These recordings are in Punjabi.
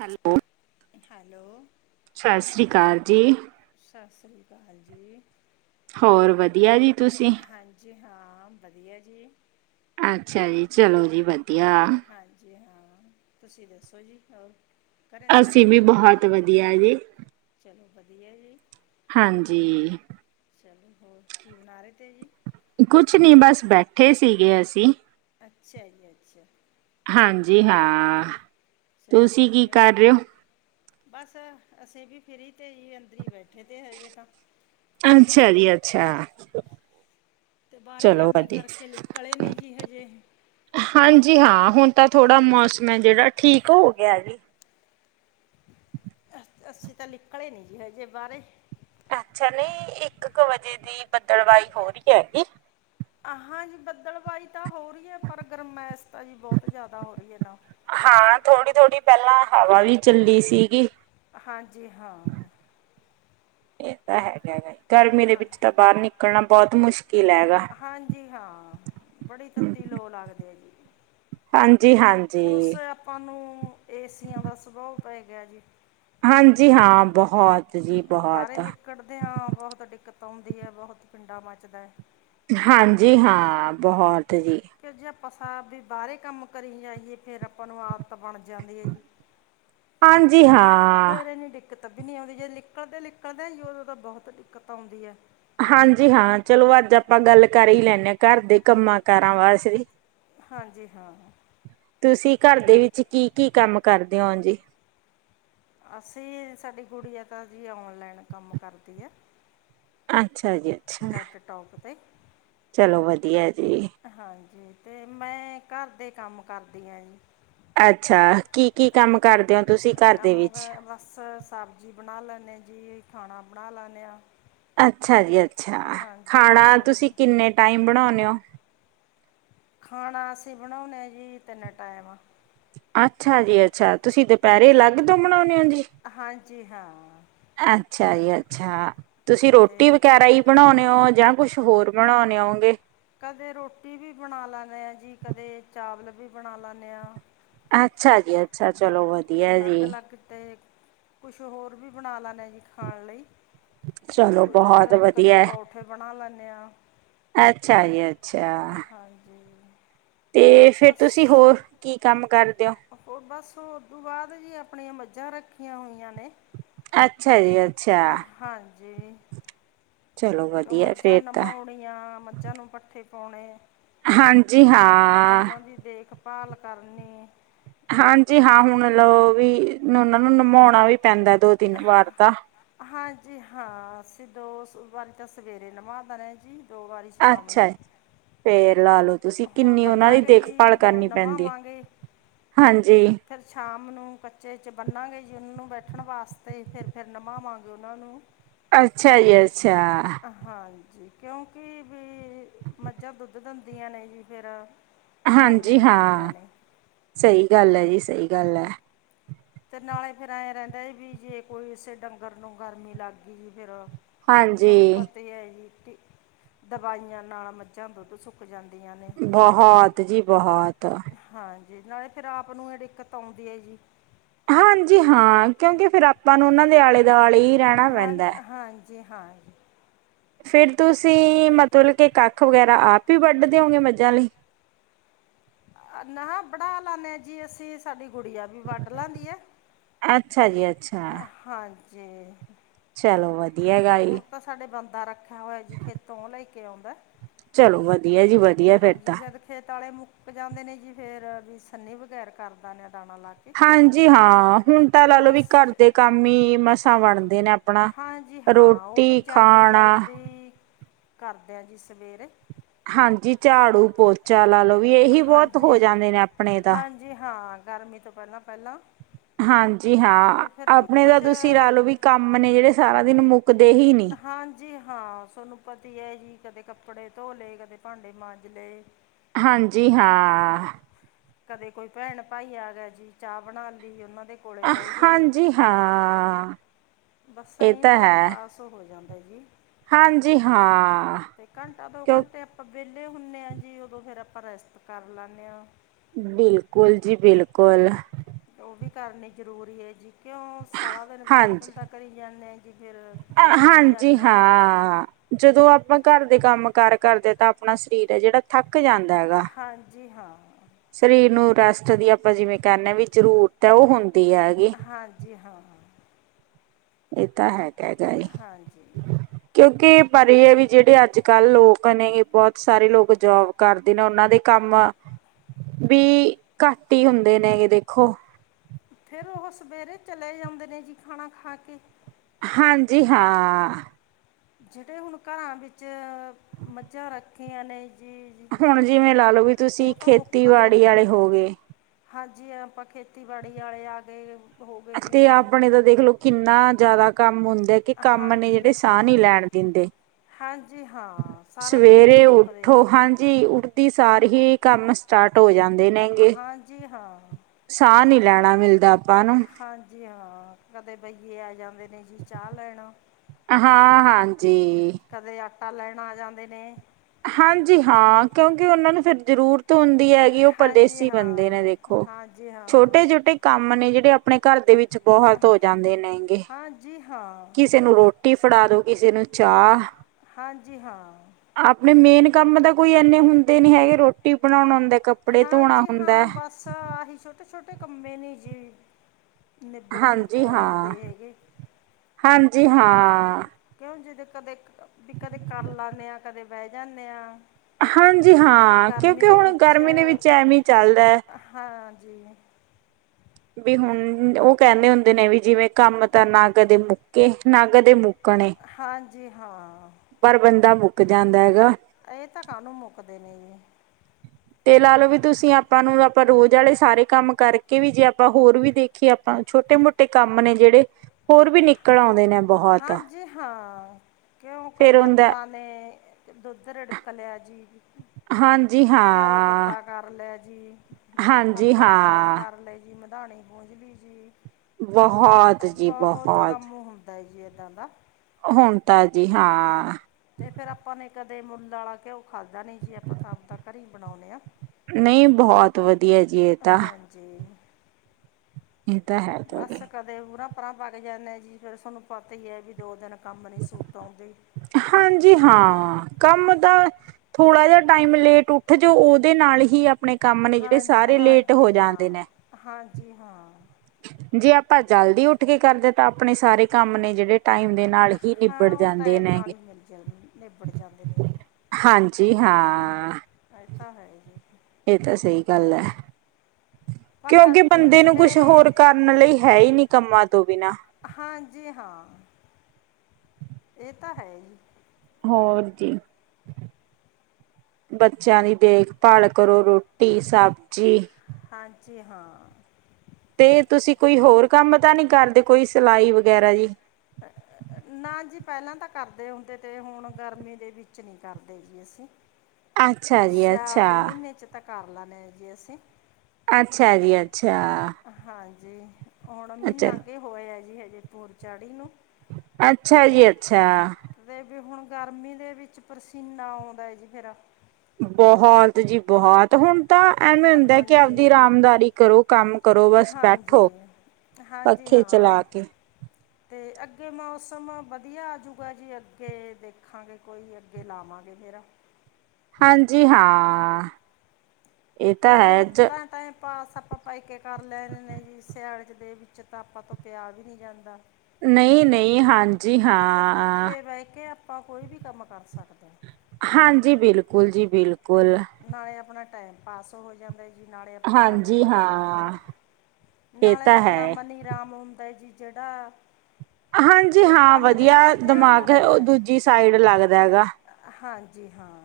ਹੈਲੋ, ਹੈਲੋ ਸਾਸਰੀ ਕਾਲ ਜੀ। ਸਾਸਰੀ ਕਾਲ ਜੀ। ਹੋਰ ਵਧੀਆ ਜੀ ਤੁਸੀਂ ਹਾਂਜੀ ਹਾਂ ਵਧੀਆ ਜੀ। ਅੱਛਾ ਜੀ ਚਲੋ ਜੀ ਵਧੀਆ ਹਾਂਜੀ ਤੁਸੀਂ ਦੱਸੋ ਜੀ ਹੋਰ ਘਰੇ ਸਾਰੇ ਅਸੀਂ ਵੀ ਠੀਕ ਨੇ ਬਹੁਤ ਜੀ ਵਧੀਆ ਜੀ। ਚਲੋ ਵਧੀਆ ਜੀ। ਹਾਂਜੀ ਚਲੋ ਹੋਰ ਕੀ ਬਣਾ ਰੇ ਤੇ ਜੀ। ਕੇ ਸੀਗੇ ਅਸੀਂ ਅੱਛਾ ਜੀ ਅੱਛਾ ਹਾਂਜੀ ਹਾਂ ਚਲੋ ਤੁਸੀਂ ਕੀ ਵਧੀਆ ਗਾ। ਕਰ ਰੇ ਓ? ਬਸ ਅਸੀਂ ਵੀ ਫ੍ਰੀ ਤੇ ਹੀ ਅੰਦਰ ਈ ਬੈਠੇ ਤੇ ਹਜੇ ਤਾਂ ਹੋ ਅੱਛਾ ਜੀ ਅੱਛਾ ਤੇ ਬਾਰੇ ਚਲੋ ਗਰਮੀ ਵਧੀਆ ਕਰਕੇ ਲਿਕਲੇ ਨੀ ਜੀ ਹਜੇ ਜੀ ਹਾਂ ਹੁਣ ਤਾਂ ਥੋੜਾ ਮੌਸਮ ਐ ਜੇੜਾ ਠੀਕ ਹੋ ਗਿਆ ਜੀ। ਅਸੀਂ ਤਾਂ ਨਿਕਲੇ ਨੀ ਜੀ ਹਜੇ ਬਾਹਾਰੇ ਅੱਛਾ ਨਹੀਂ ਇੱਕ ਕ ਵਜੇ ਦੀ ਬਦਲਵਾਈ ਹੋ ਰੀ ਹੈਗੀ। ਆ ਹਾਂ ਜੀ ਬਦਲਵਾਈ ਤਾਂ ਹੋ ਰੀ ਐ ਪਰ ਗਰਮੈਸ਼ ਤਾਂ ਜੀ ਬੋਤ ਜਾਦਾ ਹੋ ਰਈ ਏ ਨਾ। ਹਾਂ ਥੋੜ੍ਹੀ- ਥੋੜ੍ਹੀ ਪੈਲਾਂ ਹਵਾ ਵੀ ਚੱਲੀ ਸੀਗੀ। ਹਾਂਜੀ ਹਾਂ। ਏ ਤਾਂ ਹੈਗਾ- ਹੈਗਾ ਗਰਮੀ ਦੇ ਹਾਂ ਵਿੱਚ ਤਾਂ ਬਾਰ ਨਿਕਲਣਾ ਬਹੁਤ ਮੁਸ਼ਕਿਲ ਹੈਗਾ। ਹਾਂਜੀ ਹਾਂ ਬੜੀ ਤੱਤੀ ਲੋ ਲੱਗਦੀ। ਹਾਂਜੀ ਹਾਂਜੀ ਏ ਸੀਆਂ ਦਾ ਸੁਭਾਓ ਪੈ ਗਿਆ ਜੀ। ਹਾਂਜੀ ਹਾਂ ਬਹੁਤ ਜੀ ਬਾਰੇ ਬਹੁਤ ਲਿਕੜਦੇ ਆਂ ਬਹੁਤ ਦਿੱਕਤ ਆਉਂਦੀ ਏ ਬਹੁਤ ਪਿੰਡਾਂ ਮਚਦਾ ਐ। ਹਾਂਜੀ ਹਾਂ ਬਹੁਤ ਜੀ। ਫਿਰ ਜੇ ਆਪਾਂ ਸਾਰਾ ਦਿਨ ਬਾਰੇ ਕੰਮ ਕਰੀ ਜਾਈਏ, ਫੇਰ ਆਪਾਂ ਨੂੰ ਆਪ ਬਣ ਜਾਂਦੀ ਏ ਜੀ ਹਾਂਜੀ ਹਾਂ ਫੇਰ ਏਨੀ ਦਿੱਕਤ ਦਿਕਤ ਵੀ ਨੀ ਆਉਂਦੀ ਜੇ ਲਿਕਲਦੇ ਲਿਕਲਦੇ ਉਦੋਂ ਤਾਂ ਬਹੁਤ ਦਿੱਕਤ ਆਉਂਦੀ ਐ। ਹਾਂਜੀ ਹਾਂ ਚਲੋ ਅੱਜ ਆਪਾਂ ਗੱਲ ਕਰ ਈ ਲੈਂਣੇ ਘਰ ਦੇ ਕੰਮਾਂ ਕਾਰਾਂ ਵਾਸੇ ਹਾਂਜੀ ਹਾਂ ਤੁਸੀਂ ਘਰ ਦੇ ਵਿੱਚ ਕੀ- ਕੀ ਕੰਮ ਕਰਦੇ ਓਂ ਜੀ? ਅਸੀਂ ਸਾਡੀ ਗੁੜੀਆਂ ਤਾਂ ਜੀ ਓਨਲਾਈਨ ਕੰਮ ਕਰਦੀ ਐ। ਅੱਛਾ ਜੀ ਅੱਛਾ ਤੇ ਚਲੋ ਵਧੀਆ ਜੀ। ਹਾਂਜੀ ਤੇ ਮੈਂ ਘਰ ਦੇ ਕੰਮ ਕਰਦੀ ਆਂ ਜੀ। ਅੱਛਾ ਕੀ -ਕੀ ਕੰਮ ਕਰਦੇ ਓ ਤੁਸੀਂ ਘਰ ਦੇ ਕੰਮ ਵਿੱਚ ਕ ਬਸ ਸਬਜ਼ੀ ਬਣਾ ਲੈਂਦੇ ਹ ਜੀ ਖਾਣਾ ਬਣਾ ਲੈਂਦੇੇ ਆਂ। ਅੱਛਾ ਜੀ ਅੱਛਾ ਖਾਣਾ ਤੁਸੀਂ ਕਿੰਨੇ ਟਾਈਮ ਬਣਾਣੇ ਹੋ। [inaudible] ਖਾਣਾ ਅਸੀਂ ਬਣਾਉਣੇ ਹ ਜੀ ਤਿੰਨ ਟਾਈਮ ਅੱਛਾ ਜੀ ਅੱਛਾ ਤੁਸੀਂ ਦੁਪਹਿਰੇ ਅਲੱਗ ਤੋਂ ਬਣਾਉਂਣੇ ਹੋ ਜੀ। ਹਾਂਜੀ ਹਾਂ। ਅੱਛਾ ਜੀ ਅੱਛਾ ਤੁਸੀਂ ਅਤੇ ਰੋਟੀ ਵਗੈਰਾ ਹੀ ਬਣਾਉਂਣੇ ਹੋ ਜਾਂ ਕੁਛ ਹੋਰ ਬਣਾਉਂਣੇ ਹੋਂਓਗੇ। ਕਦੇ ਰੋਟੀ ਵੀ ਬਣਾ ਲੈਂਦੇ ਆਂ ਜੀ ਕਦੇ ਚਾਵਲ ਵੀ ਬਣਾ ਲੈਦੇ ਆਂ। ਅੱਛਾ ਜੀ ਅੱਛਾ ਚਲੋ ਵਧੀਆ ਅਲੱਗ ਜੀ। ਅਲੱਗ ਅਤੇ ਕੁਛ ਹੋਰ ਵੀ ਬਣਾ ਲੈਣੇ ਜੀ ਖਾਣ ਲਈ ਚਲੋ ਬਹੁਤ ਕਦੇ ਕਦੇ ਵਧੀਆ ਪਰੌਠੇ ਬਣਾ ਲੈਂਦੇ ਆਂ। ਅੱਛਾ ਜੀ ਅੱਛਾ ਹਾਂਜੀ ਤੇ ਫਿਰ ਤੁਸੀਂ ਬਸ ਹੋਰ ਕੀ ਕੰਮ ਕਰਦ ਬਸ ਉਦੋਂ ਬਾਅਦ ਜੀ ਆਪਣੀਆਂ ਮੱਝਾਂ ਰੱਖੀਆਂ ਹੋਈਆਂ ਨੇ ਅੱਛਾ ਜੀ ਅੱਛਾ। ਹਾਂਜੀ ਚਲੋ ਵਧੀਆ ਮੱਝਾਂ ਫੇਰ ਤਾਂ ਨਮਾਉਣੀਆਂ ਮੱਝਾਂ ਨੂੰ ਪੱਠੇ ਪਾਉਣੇ। ਹਾਂਜੀ ਹਾਂ। ਭਾਲ ਕਰਨੀ। ਹਾਂਜੀ ਹਾਂ ਹੁਣ ਲ ਵੀ ਉਹਨਾਂ ਨੂੰ ਨਭਾਉਣਾ ਵੀ ਪੈਂਦਾ ਦੋ ਤਿੰਨ ਵਾਰ ਤਾਂ। ਹਾਂਜੀ ਹਾਂ ਅਸੀ ਦੋ ਵਾਰੀ ਤਾਂ ਸਵੇਰੇ ਨਵਾ ਦੇਣਾ ਜੀ। ਦੋ ਵਾਰੀ ਸ਼ਾਮ ਅੱਛਾ ਨੂੰ ਫੇਰ ਲਾ ਲਓ ਤੁਸੀਂ ਹੁਣ ਕਿੰਨੀ ਉਹਨਾਂ ਦੀ ਬੰਨਾਂਗੇ ਜੀ ਦੇਖਭਾਲ ਹੁਣ ਕਰਨੀ ਪੈਂਦੀ ਹਾਂਜੀ। ਫੇਰ ਸ਼ਾਮ ਨੂੰ ਕੱਚੇ ਚ ਬੰਨਾਂਗੇ ਜੀ। ਨੂੰ ਬੈਠਣ ਵਾਸਤੇ ਫਿਰ-ਫਿਰ ਨਵਾਵਾਂਗੇ ਉਨਾਂ ਨੂੰ। ਅੱਛਾ ਜੀ ਅੱਛਾ। ਹਾਂਜੀ ਕਿਉਂਕਿ ਵੀ ਮੱਝਾਂ ਦੁੱਧ ਦਿੰਦੀਆਂ ਨੇ ਜੀ ਫਿਰ ਗਰਮੀ ਹਾਂਜੀ ਮੰਨਦੀਆਂ ਹਾਂ ਨੇ ਸਹੀ ਗੱਲ ਹੈ ਜੀ, ਸਹੀ ਗੱਲ ਹੈ। ਤੇ ਨਾਲੇ ਫੇਰ ਰਹਿੰਦਾ ਵੀ ਜੇ ਕੋਈ ਇਸੇ ਡੰਗਰ ਨੂੰ ਗਰਮੀ ਲੱਗ ਗਈ ਜੀ ਫੇਰ ਸੁਣੂੰ ਹਾਂਜੀ ਪਤਾ ਹੈ ਜੀ ਦਵਾਈਆਂ ਨਾਲ ਮੱਝਾਂ ਦੁੱਧ ਸੁੱਕ ਜਾਂ ਬਹੁਤ ਜੀ ਬਹੁਤ। ਜੀ ਨਾਲੇ ਫੇਰ ਆਪ ਨੂੰ ਇਹ ਦਿੱਕਤ ਆਉਂਦੀ ਹੈ ਜੀ। ਹਾਂਜੀ ਹਾਂ ਕਿਉਂਕਿ ਫਿਰ ਆਪਾਂ ਨੂੰ ਉਹਨਾਂ ਦੇ ਆਲੇ ਦੁਆਲੇ ਹੀ ਰਹਿਣਾ ਪੈਂਦਾ। [unintelligible] ਹਾਂ ਫਿਰ ਤੁਸੀਂ ਮਤਲਬ ਕੇ ਕੱਖ ਵਗੈਰਾ ਆਪ ਹੀ ਵੱਢਦੇਓਗੇ ਮੱਝਾਂ ਲਈ। ਨਾ ਬਢਾ ਲਾਦੇੇ ਆ ਜੀ ਅਸੀਂ ਸਾਡੀ ਗੁੜੀਆ ਵੀ ਵੰਢ ਲਾਂਦੀ ਆ। ਅੱਛਾ ਜੀ ਅੱਛਾ ਹਾਂਜੀ ਚਲੋ ਵਧੀ ਹੁਣ ਤਾਂ ਸਾਡੇ ਬੰਦਾ ਰੱਖਿਆ ਹੋਇਆ ਜੀ ਖੇਤੋਂ ਲੈ ਕੇ ਆਉਂਦਾ। ਚਲੋ ਵਧੀਆ ਜੀ ਵਧੀਆ ਫੇਰ ਤਾਂ। ਜਾਦੇ ਨੇ ਜੀ ਫੇਰ ਵੀ ਸੰਨੀ ਵਗੈਰ ਕਰਦਾ ਨੇ ਹਾਂਜੀ ਹਾਂ ਹੁਣ ਤਾਂ ਲਾ ਲਓ ਉਹ ਵੀ ਅਸ ਘਰ ਦੇ ਕੰਮ ਹੀ ਮਸਾਂ ਵਣਦੇ ਨੇ ਆਪਣਾ। ਹਾਂਜੀ ਹਾਂ ਉਹ ਵੀ ਰੋਟੀ ਖਾਣਾ ਜਲਦੀ-ਜਲਦੀ ਕਰਦੇ ਆਂ ਜੀ ਸਵੇਰੇ। ਹਾਂਜੀ ਝਾੜੂ ਪੋਚਾ ਲਾਲੋ ਵੀ ਇਹੀ ਬਹੁਤ ਹਾਂਜੀ ਹੋ ਜਾਂਦੇ ਨੇ ਆਪਣੇ ਤਾਂ। ਹਾਂਜੀ ਹਾਂ ਗਰਮੀ ਤੋਂ ਪਹਿਲਾਂ ਪਹਿਲਾਂ ਹਾਂਜੀ ਹਾਂ ਵੀ ਫਿਰ ਆਪਣੇ ਧੁੱਪ ਤਾਂ 'ਚ ਤੁਸੀਂ ਲਾ ਲਓ ਵੀ ਕੰਮ ਨੇ ਜਿਹੜੇ ਸਾਰਾ ਦਿਨ ਮੁਕ ਹਾਂਜੀ ਹਾਂ ਸੋਨੂ ਪਤੀ ਹੈ ਜੀ ਕਦੇ ਕੱਪੜੇ ਧੋ ਲਏ ਕਦੇ ਭਾਂਡੇ ਮਾਂਜ ਲਏ। ਹਾਂਜੀ ਹਾਂ। ਕਦੇ ਕੋਈ ਭੈਣ ਭਾਈ ਆ ਗਿਆ ਜੀ ਚਾਹ ਬਣਾ ਲਈ ਉਹਨਾਂ ਦੇ ਕੋਲੇ ਬਹਿ ਹਾਂਜੀ ਹਾਂ। ਬੱਸ ਇਹ ਐਹੀ ਤਾਂ ਟਾਈਮ ਹੈ ਪਾਸ ਹੋ ਜਾਂਦਾ ਜੀ। ਹਾਂਜੀ ਹਾਂ। ਤੇ ਘੰਟਾ ਦੋ ਕਿਉਂ ਘੰਟੇ ਆਪਾਂ ਵਿਹਲੇ ਹੁੰਦੇ ਆ ਜੀ ਉਦੋਂ ਫੇਰ ਆਪਾਂ ਰੈਸਟ ਕਰ ਲੈਨੇ ਆ। ਬਿਲਕੁਲ ਜੀ ਬਿਲਕੁਲ। ਉਹ ਵੀ ਕਰਨੀ ਜਰੂਰੀ ਹੈ ਜੀ ਕਿਉਂ ਸਾਰਾ ਦਿਨ ਕੰਮ ਹਾਂਜੀ ਧੰਦਾ ਕਰੀ ਜਾਨੇ ਹਾਂਜੀ ਹਾਂ ਜਦੋਂ ਆਪਾਂ ਘਰ ਕੰਮ ਕਰ ਕਰਦੇ ਤਾਂ ਆਪਣਾ ਸਰੀਰ ਹੈ ਜਿਹੜਾ ਥੱਕ ਜਾਂਦਾ ਹੈਗਾ। ਜੀ ਹਾਂ। ਸਰੀਰ ਨੂੰ ਰੈਸਟ ਦੀ ਆਪਾਂ ਜਿਵੇਂ ਕਹਿਨੇ ਵੀ ਜ਼ਰੂਰਤ ਹੈ ਉਹ ਹੁੰ ਹਾਂਜੀ ਹਾ। ਇਹ ਤਾਂ ਹੈਗਾ ਦਾ ਈ ਹਾਂਜੀ ਕਿਉਂ ਕਿ ਇਹ ਪਰ ਹੈ ਵੀ ਜਿਹੜੇ ਅੱਜ ਕੱਲ੍ਹ ਲੋਕ ਨੇ ਬਹੁਤ ਸਾਰੇ ਲੋਕ ਜੋਬ ਕਰਦੇ ਨੇ ਉਹਨਾਂ ਦੇ ਕੰਮ ਵੀ ਘੱਟ ਹੀ ਹੁੰਦੇ ਨੇਗੇ, ਦੇਖੋ ਫੇਰ ਉਹ ਸਵੇਰੇ ਚਲੇ ਜਾਂਦੇ ਨੇ ਜੀ, ਖਾਣਾ ਖਾ ਕੇ ਹਾਂਜੀ ਹਾਂ ਜਿਹੜੇ ਹੁਣ ਘਰਾਂ ਵਿੱਚ ਮੱਝਾਂ ਰੱਖੀਆਂ ਨੇ ਜੀ ਹੁਣ ਜਿਵੇਂ ਲਾ ਲਓ ਵੀ ਉਹ ਤੁਸੀਂ ਤਾਂ ਮੁੱਕਦੇ ਖੇਤੀਬਾੜੀ ਨਹੀਂ ਵਾਲੇ ਜੀ ਹੋ ਗਏ ਹਾਂਜੀ, ਆਪਾਂ ਖੇਤੀਬਾੜੀ ਆਲੇ ਆ ਗਏ ਹੋ ਗਏ ਤੇ ਜਿਵੇਂ ਆਪਣੇ ਤਾਂ ਦੇਖਲੋ ਕਿੰਨਾ ਜ਼ਿਆਦਾ ਕੰਮ ਹੁੰਦਾ ਕਿ ਕੰਮ ਨੇ ਹਾਂਜੀ ਜਿਹੜੇ ਸਾਹ ਹਾਂ ਨ ਲੈਣ ਦਿੰਦੇ ਹਾਂਜੀ ਹਾਂ ਸਾਰਾ ਦਿਨ ਹੀ ਨਹੀਂ ਸਵੇਰੇ ਮੁੱਕਦੇ ਉੱਠੋ, ਜੀ ਹਾਂਜੀ ਉੱਠਦੀ ਸਾਰ ਹੀ ਕੰਮ ਸਟਾਰਟ ਹੋ ਜਾ ਨੇਗੇ, ਹਾਂਜੀ ਹਾਂ ਸਾਹ ਨੀ ਲੈਣਾ ਮਿਲਦਾ ਆਪਾਂ ਨੂੰ ਹਾਂਜੀ ਹਾਂ ਕਦੇ ਬਹੀਏ ਆ ਜਾਂਦੇ ਨੇ ਜੀ ਚਾਹ ਲੈਣ ਹਾਂ ਹਾਂਜੀ ਟਾ ਲੈਣ ਆ ਜਾਂਦੇ ਨੇ ਹਾਂਜੀ ਹਾਂ, ਕਿਉਂਕਿ ਉਹਨਾਂ ਨੂੰ ਫਿਰ ਜ਼ਰੂਰ ਹੁੰਦੀ ਹੈਗੀ, ਉਹ ਹਾਂਜੀ ਪਰਦੇਸੀ ਬੰਦੇ ਨੇ ਹਾਂ ਦੇਖੋ, ਹਾਂਜੀ ਹਾਂ ਛੋਟੇ ਛੋਟੇ ਕੰਮ ਨੇ ਜਿਹੜੇ ਆਪਣੇ ਘਰ ਦੇ ਵਿੱਚ ਬਹੁਤ ਹੋ ਜਾਂਦੇ ਨੇਗੇ, ਹਾਂਜੀ ਹਾਂ ਕਿਸੇ ਨੂੰ ਰੋ ਰਟੀ ਫੜਾ ਦੋ ਕਿਸੇ ਨੂੰ ਚਾਹ ਹਾਂਜੀ, ਹਾਂ। ਅਪਣੇ ਮੇਨ ਕੰਮ ਤਾਂ ਕੋਈ ਏਨੇ ਹੁੰਦੇ ਨੀ ਹੈਗੇ ਰੋਟੀ ਰੋਟੀ ਬਣਾਉਣਾ ਹੁੰਦਾ ਕੱਪੜੇ ਧੋਣਾ ਹਾਂਜੀ ਹੁੰਦਾ ਹਾਂ ਬਸ ਆਹੀ ਛੋਟੇ ਛੋਟੇ ਕੰਮੇ ਨੀ ਜੀ ਨਿਬੜਨ ਚ ਹਾਂਜੀ ਆਉਂਦੇ, ਹਾਂ ਹੈਗੇ ਹਾਂਜੀ ਹਾਂ ਕਿਉਂ ਜਿਦ ਕਦੇ ਵੀ ਕਦੇ ਕਰ ਲੈਂਨੇ ਆ, ਕਦੇ ਬਹਿ ਜਾਂਨੇ ਆ ਹਾਂਜੀ ਹਾਂ, ਕਿਉਂਕਿ ਹੁਣ, ਵਿੱਚ ਗਰਮੀ ਦੇ ਵਿੱਚ ਐਵੇ ਈ ਚੱਲਦੇ ਜੀ ਵੀ ਹੁਣ ਉਹ ਕਹਿੰਦੇ ਹੁੰਦੇ ਨੇ ਵੀ ਜਿਵੇਂ, ਕੰਮ ਤਾਂ ਨਾ ਕਦੇ ਮੁੱਕੇ ਨਾ ਕਦੇ ਮੁੱਕ ਖਣੇ ਜੀ ਹਾਂ ਪਰ ਬੰਦਾ ਮੁੱਕ ਜਾਂਦਾ ਹੈਗਾ ਇਹ ਤਾਂ ਕਾਹਨੋ ਨੂੰ ਮੁੱਕਦੇ ਨੇ ਜੀ ਤੇ ਲਾ ਲਓ ਵੀ ਤੁਸੀਂ ਆਪਾਂ ਨੂੰ ਆਪਾਂ ਰੋਜ਼ ਆਲੇ ਸਾਰੇ ਕੰਮ ਕਰਕੇ ਵੀ ਜੇ ਆਪਾਂ ਹੋਰ ਵੀ ਦੇਖੀਏ ਆਪਾਂ ਛੋਟੇ ਮੋਟੇ ਕੰਮ ਨੇ ਜਿਹੜੇ ਹੋਰ ਵੀ ਨਿਕਲ ਆਉਂ ਹਾਂਜੀ ਹਾਂ ਕਿਉਂ ਫੇਰ ਕਦੇ ਹੁੰਦਾ ਆਪਾਂ ਨੇ ਦੁੱਧ ਰੜਕ ਲਿਆ ਜੀ ਹਾਂਜੀ ਘਿਓ ਹਾਂ ਤੱਤਾ ਕਰ ਲੈ ਜੀ, ਹਾਂਜੀ ਬਰਤਨ ਸਾਫ਼ ਹਾਂ ਕਰ ਲੈ ਜੀ ਮਬ ਦਾਣੇ ਪੂੰਝਲੀ ਜੀ ਬਹੁਤ ਜੀ ਬਹੁਤ ਕੰਮ ਹੁੰਦਾ ਜੀ ਏਦਾਂ ਦਾ ਹੁਣ ਤਾ ਜੀ ਹਾਂ ਤੇ ਫੇਰ ਆਪਾਂ ਨੇ ਕਦੇ ਮੁੰਲ ਆਲਾ ਘਿਉ ਖਾਧ ਨੀ ਜੀ ਆਪਾਂ ਤਾਂ ਆਪਦਾ ਘਰ ਹੀ ਬਣਾਉਣੇ ਆ। ਦੀ ਏ ਜੀ ਏਦਾ ਇਹ ਤਾਂ ਹੈ ਤਾਂ ਵਈ ਕੱਪਰਾਂ ਪਗ ਜਾਂਦੇ ਜੀ, ਫਿਰ ਤੁਹਾਨੂੰ ਪਤਾ ਹੀ ਹੈ ਵੀ ਦੋ ਦਿਨ ਕੰਮ ਨਹੀਂ ਸੂਟ ਆਉਂਦੇ ਹਾਂਜੀ ਹਾਂ ਕੰਮ ਤਾਂ ਥੋੜਾ ਜਿਹਾ ਟਾਈਮ ਲੇਟ ਉੱਠ ਜੋਓ, ਉਹਦੇ ਨਾਲ ਹੀ ਅਪਣੇ ਕੰਮ ਨੇ ਜਿਹੜੇ ਹਾਂ ਸਾਰੇ ਲੇਟ ਹੋ ਜਾਂਦੇ ਨੇ ਜੀ ਹਾਂ। ਜੇ ਆਪਾਂ ਜਲਦੀ ਉੱਠ ਕੇ ਕਰਦੇ ਤਾਂ ਅਪਣੇ ਸਾਰੇ ਕੰਮ ਨੇ ਜਿਹੜੇ ਟਾਈਮ ਦੇ ਨਾਲ ਹੀ ਨਿਬੜ ਹਾਂ ਉਹ ਜਾਂਦੇ ਟਾਈਮ ਨੇ ਨਾਲ ਹੀ ਮਿਲ ਜਾਂ, ਨਿਬੜ ਜਾਂਦੇ ਨੇ ਹਾਂਜੀ ਹਾਂ ਇਹ ਤਾਂ ਹੈ ਜੀ ਇਹ ਤਾਂ ਸਹੀ ਗੱਲ ਹੈ। ਪਰ ਕਿਉਂਕਿ ਤੜਕੇ ਬੰਦੇ ਨੂੰ ਕੁਛ ਸਵੇਰੇ ਹੋਰ ਉ ਕਰਨ ਲਈ ਹੈ ਹੀ ਨੀ ਕੰਮਾਂ ਤੋਂ ਬਿਨਾਂ ਹਾਂਜੀ ਹਾਂ ਇਹ ਤਾਂ ਹੈ ਈ। ਹੋਰ ਜੀ। ਬੱਚਿਆਂ ਦੀ ਦੇਖਭਾਲ ਕਰੋ ਰੋਟੀ ਸਬਜ਼ੀ ਹਾਂਜੀ ਹਾਂ। ਤੇ ਤੁਸੀਂ ਕੋਈ ਹੋਰ ਕੰਮ ਤਾਂ ਨਹੀਂ ਕਰਦੇ ਕੋਈ ਸਿਲਾਈ ਵਗੈਰਾ ਜੀ। [inaudible] ਨਾ ਜੀ ਪਹਿਲਾਂ ਤਾਂ ਕਰਦੇ ਹੁੰਦੇ ਤੇ ਹੁਣ ਗਰਮੀ ਦੇ ਵਿੱਚ ਨੀ ਕਰਦੇ ਨੀ ਅਸੀਂ ਅੱਛਾ ਜੀ ਸਿਆਲ ਅੱਛਾ ਦੇ ਮਹੀਨੇ 'ਚ ਤਾਂ ਕਰ ਲੈਣੇ ਆ ਜੀ ਅਸੀਂ ਅੱਛਾ ਜੀ ਅੱਛਾ ਜੀ ਹੁਣ ਅੱਛਾ ਮਹੀਨਾ ਕੀ ਹੋਇਆ ਜੀ ਹਜੇ ਪੋੜੀ ਚਾੜੀ ਨੂੰ ਅੱਛਾ ਜੀ ਅੱਛਾ ਤੇ ਵੀ ਹੁਣ ਗਰਮੀ ਦੇ ਵਿੱਚ ਪਸੀਨਾ ਆਉਂਦਾ ਜੀ ਫੇਰ ਬਹੁਤ ਜੀ ਬਹੁਤ ਹੁਣ ਤਾਂ ਐਵੇਂ ਹੁੰਦਾ ਕਿ ਆਪਦੀ ਹਾਂਜੀ ਇਰਾਮਦਾਰੀ ਕਰੋ ਕੰਮ ਕਰੋ ਬਸ ਹਾਂਜੀ ਬੈਠੋ ਪੱਖੇ ਚਲਾ ਕੇ ਤੇ ਅੱਗੇ ਅੱਗੇ ਮੌਸਮ ਵਧੀਆ ਆਜੂਗਾ ਜੀ ਅੱਗੇ ਦੇਖਾਂਗੇ ਕੋਈ ਅੱਗੇ ਲਾਵਾਂਗੇ ਫੇਰ ਹਾਂਜੀ ਹਾਂ ਇਹ ਤਾਂ ਕਿਉਂ ਹੈ ਹੁਣ ਜ ਤਾਂ ਟਾਈਮ ਪਾਸ ਆਪਾਂ ਪਾਈ ਕੇ ਕਰ ਲੈਣੇ ਨੇ ਜੀ ਸਿਆਲ ਦੇ ਵਿੱਚ ਤਾਂ ਆਪਾਂ ਤੋਂ ਪਿਆ ਵੀ ਨੀ ਜਾਂਦਾ। ਨਹੀਂ-ਨਹੀਂ ਹਾਂ। ਕਿਉਂ ਧੁੱਪੇ ਬਹਿ ਕੇ ਆਪਾਂ ਕੋਈ ਵੀ ਕੰਮ ਕਰ ਸਕਦੇ ਆ। ਹਾਂਜੀ ਬਿਲਕੁਲ ਜੀ ਬਿਲਕੁਲ ਨਾਲੇ ਆਪਣਾ ਟਾਈਮ ਪਾਸ ਹੋ ਜਾਂਦਾ ਜੀ। ਜੀ ਨਾਲੇ ਆਪਣਾ ਕੰਮ ਹਾਂਜੀ ਬਣ ਜਾਂਦਾ ਹਾਂ ਇਹ ਨਾਲੇ ਤਾਂ ਹੈ ਆਪਣਾ ਮਨੀ ਰਾਮ ਹੁੰਦਾ ਜੀ। ਜਿਹੜਾ ਹਾਂਜੀ ਇਹ ਹਾਂ ਕੰਮ ਦੇ ਵਧੀਆ ਵਿੱਚ ਧਿਆਨ ਦਿਮਾਗ ਰਹਿੰਦਾ ਉਹ ਹੈ ਦੂਜੀ ਸਾਈਡ ਲੱਗਦਾ ਹੈਗਾ। ਜੀ ਹਾਂ।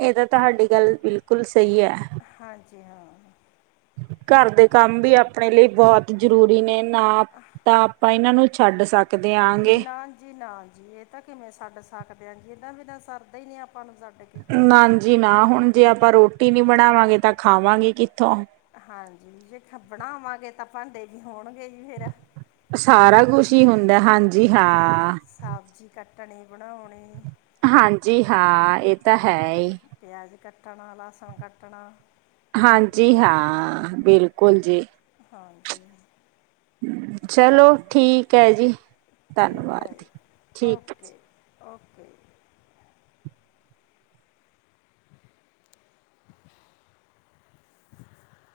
ਇਹ ਤਾਂ ਤੁਹਾਡੀ ਗੱਲ ਬਿਲਕੁਲ ਸਹੀ ਹੈ ਹਾਂਜੀ ਹਾਂ। ਘਰ ਦੇ ਕੰਮ ਵੀ ਆਪਣੇ ਲਈ ਬਹੁਤ ਜ਼ਰੂਰੀ ਨੇ ਨਾ ਤਾਂ ਆਪਾਂ ਇਹਨਾਂ ਨੂੰ ਛੱਡ ਸਕ ਨਾ ਜੀ ਨਾ ਜੀ ਇਹ ਤਾਂ ਕਿਵੇਂ ਛੱਡ ਸਕਦੇ ਆ ਜੀ ਇਹਨਾ ਵੀ ਤਾਂ ਸਰਦਾ ਹੀ ਨ ਆਪ ਨਾ ਜੀ ਨਾ ਹੁਣ ਜੇ ਆਪਾਂ ਰੋਟੀ ਨੀ ਬਣਾਵਾਂਗੇ ਤਾਂ ਖਾਵਾਂਗੇ ਕਿੱਥੋਂ ਹਾਂਜੀ ਜੇ ਖੱਪਣਾ ਆਵਾਂਗੇ ਤਾਂ ਭਾਂਡੇ ਵੀ ਹੋਣਗੇ ਜੀ ਫਿਰ ਸਾਰਾ ਕੁਛ ਹੀ ਹੁੰਦਾ ਹਾਂਜੀ ਹਾਂ। ਸਬਜ਼ੀ ਕੱਟਣੀ ਬਣਾਉਣੀ। ਹਾਂਜੀ ਹਾਂ ਇਹ ਤਾਂ ਹੈ ਈ। ਕੱਣਾ ਲਸਣ ਕੱਟਣਾ। ਹਾਂਜੀ ਹਾਂ ਬਿਲਕੁਲ ਜੀ। ਹਾਂਜੀ ਚਲੋ ਠੀਕ ਹੈ ਜੀ ਠੀਕ ਹੈ ਧੰਨਵਾਦ ਜੀ ਠੀਕ ਹੈ ਜੀ। Okay okay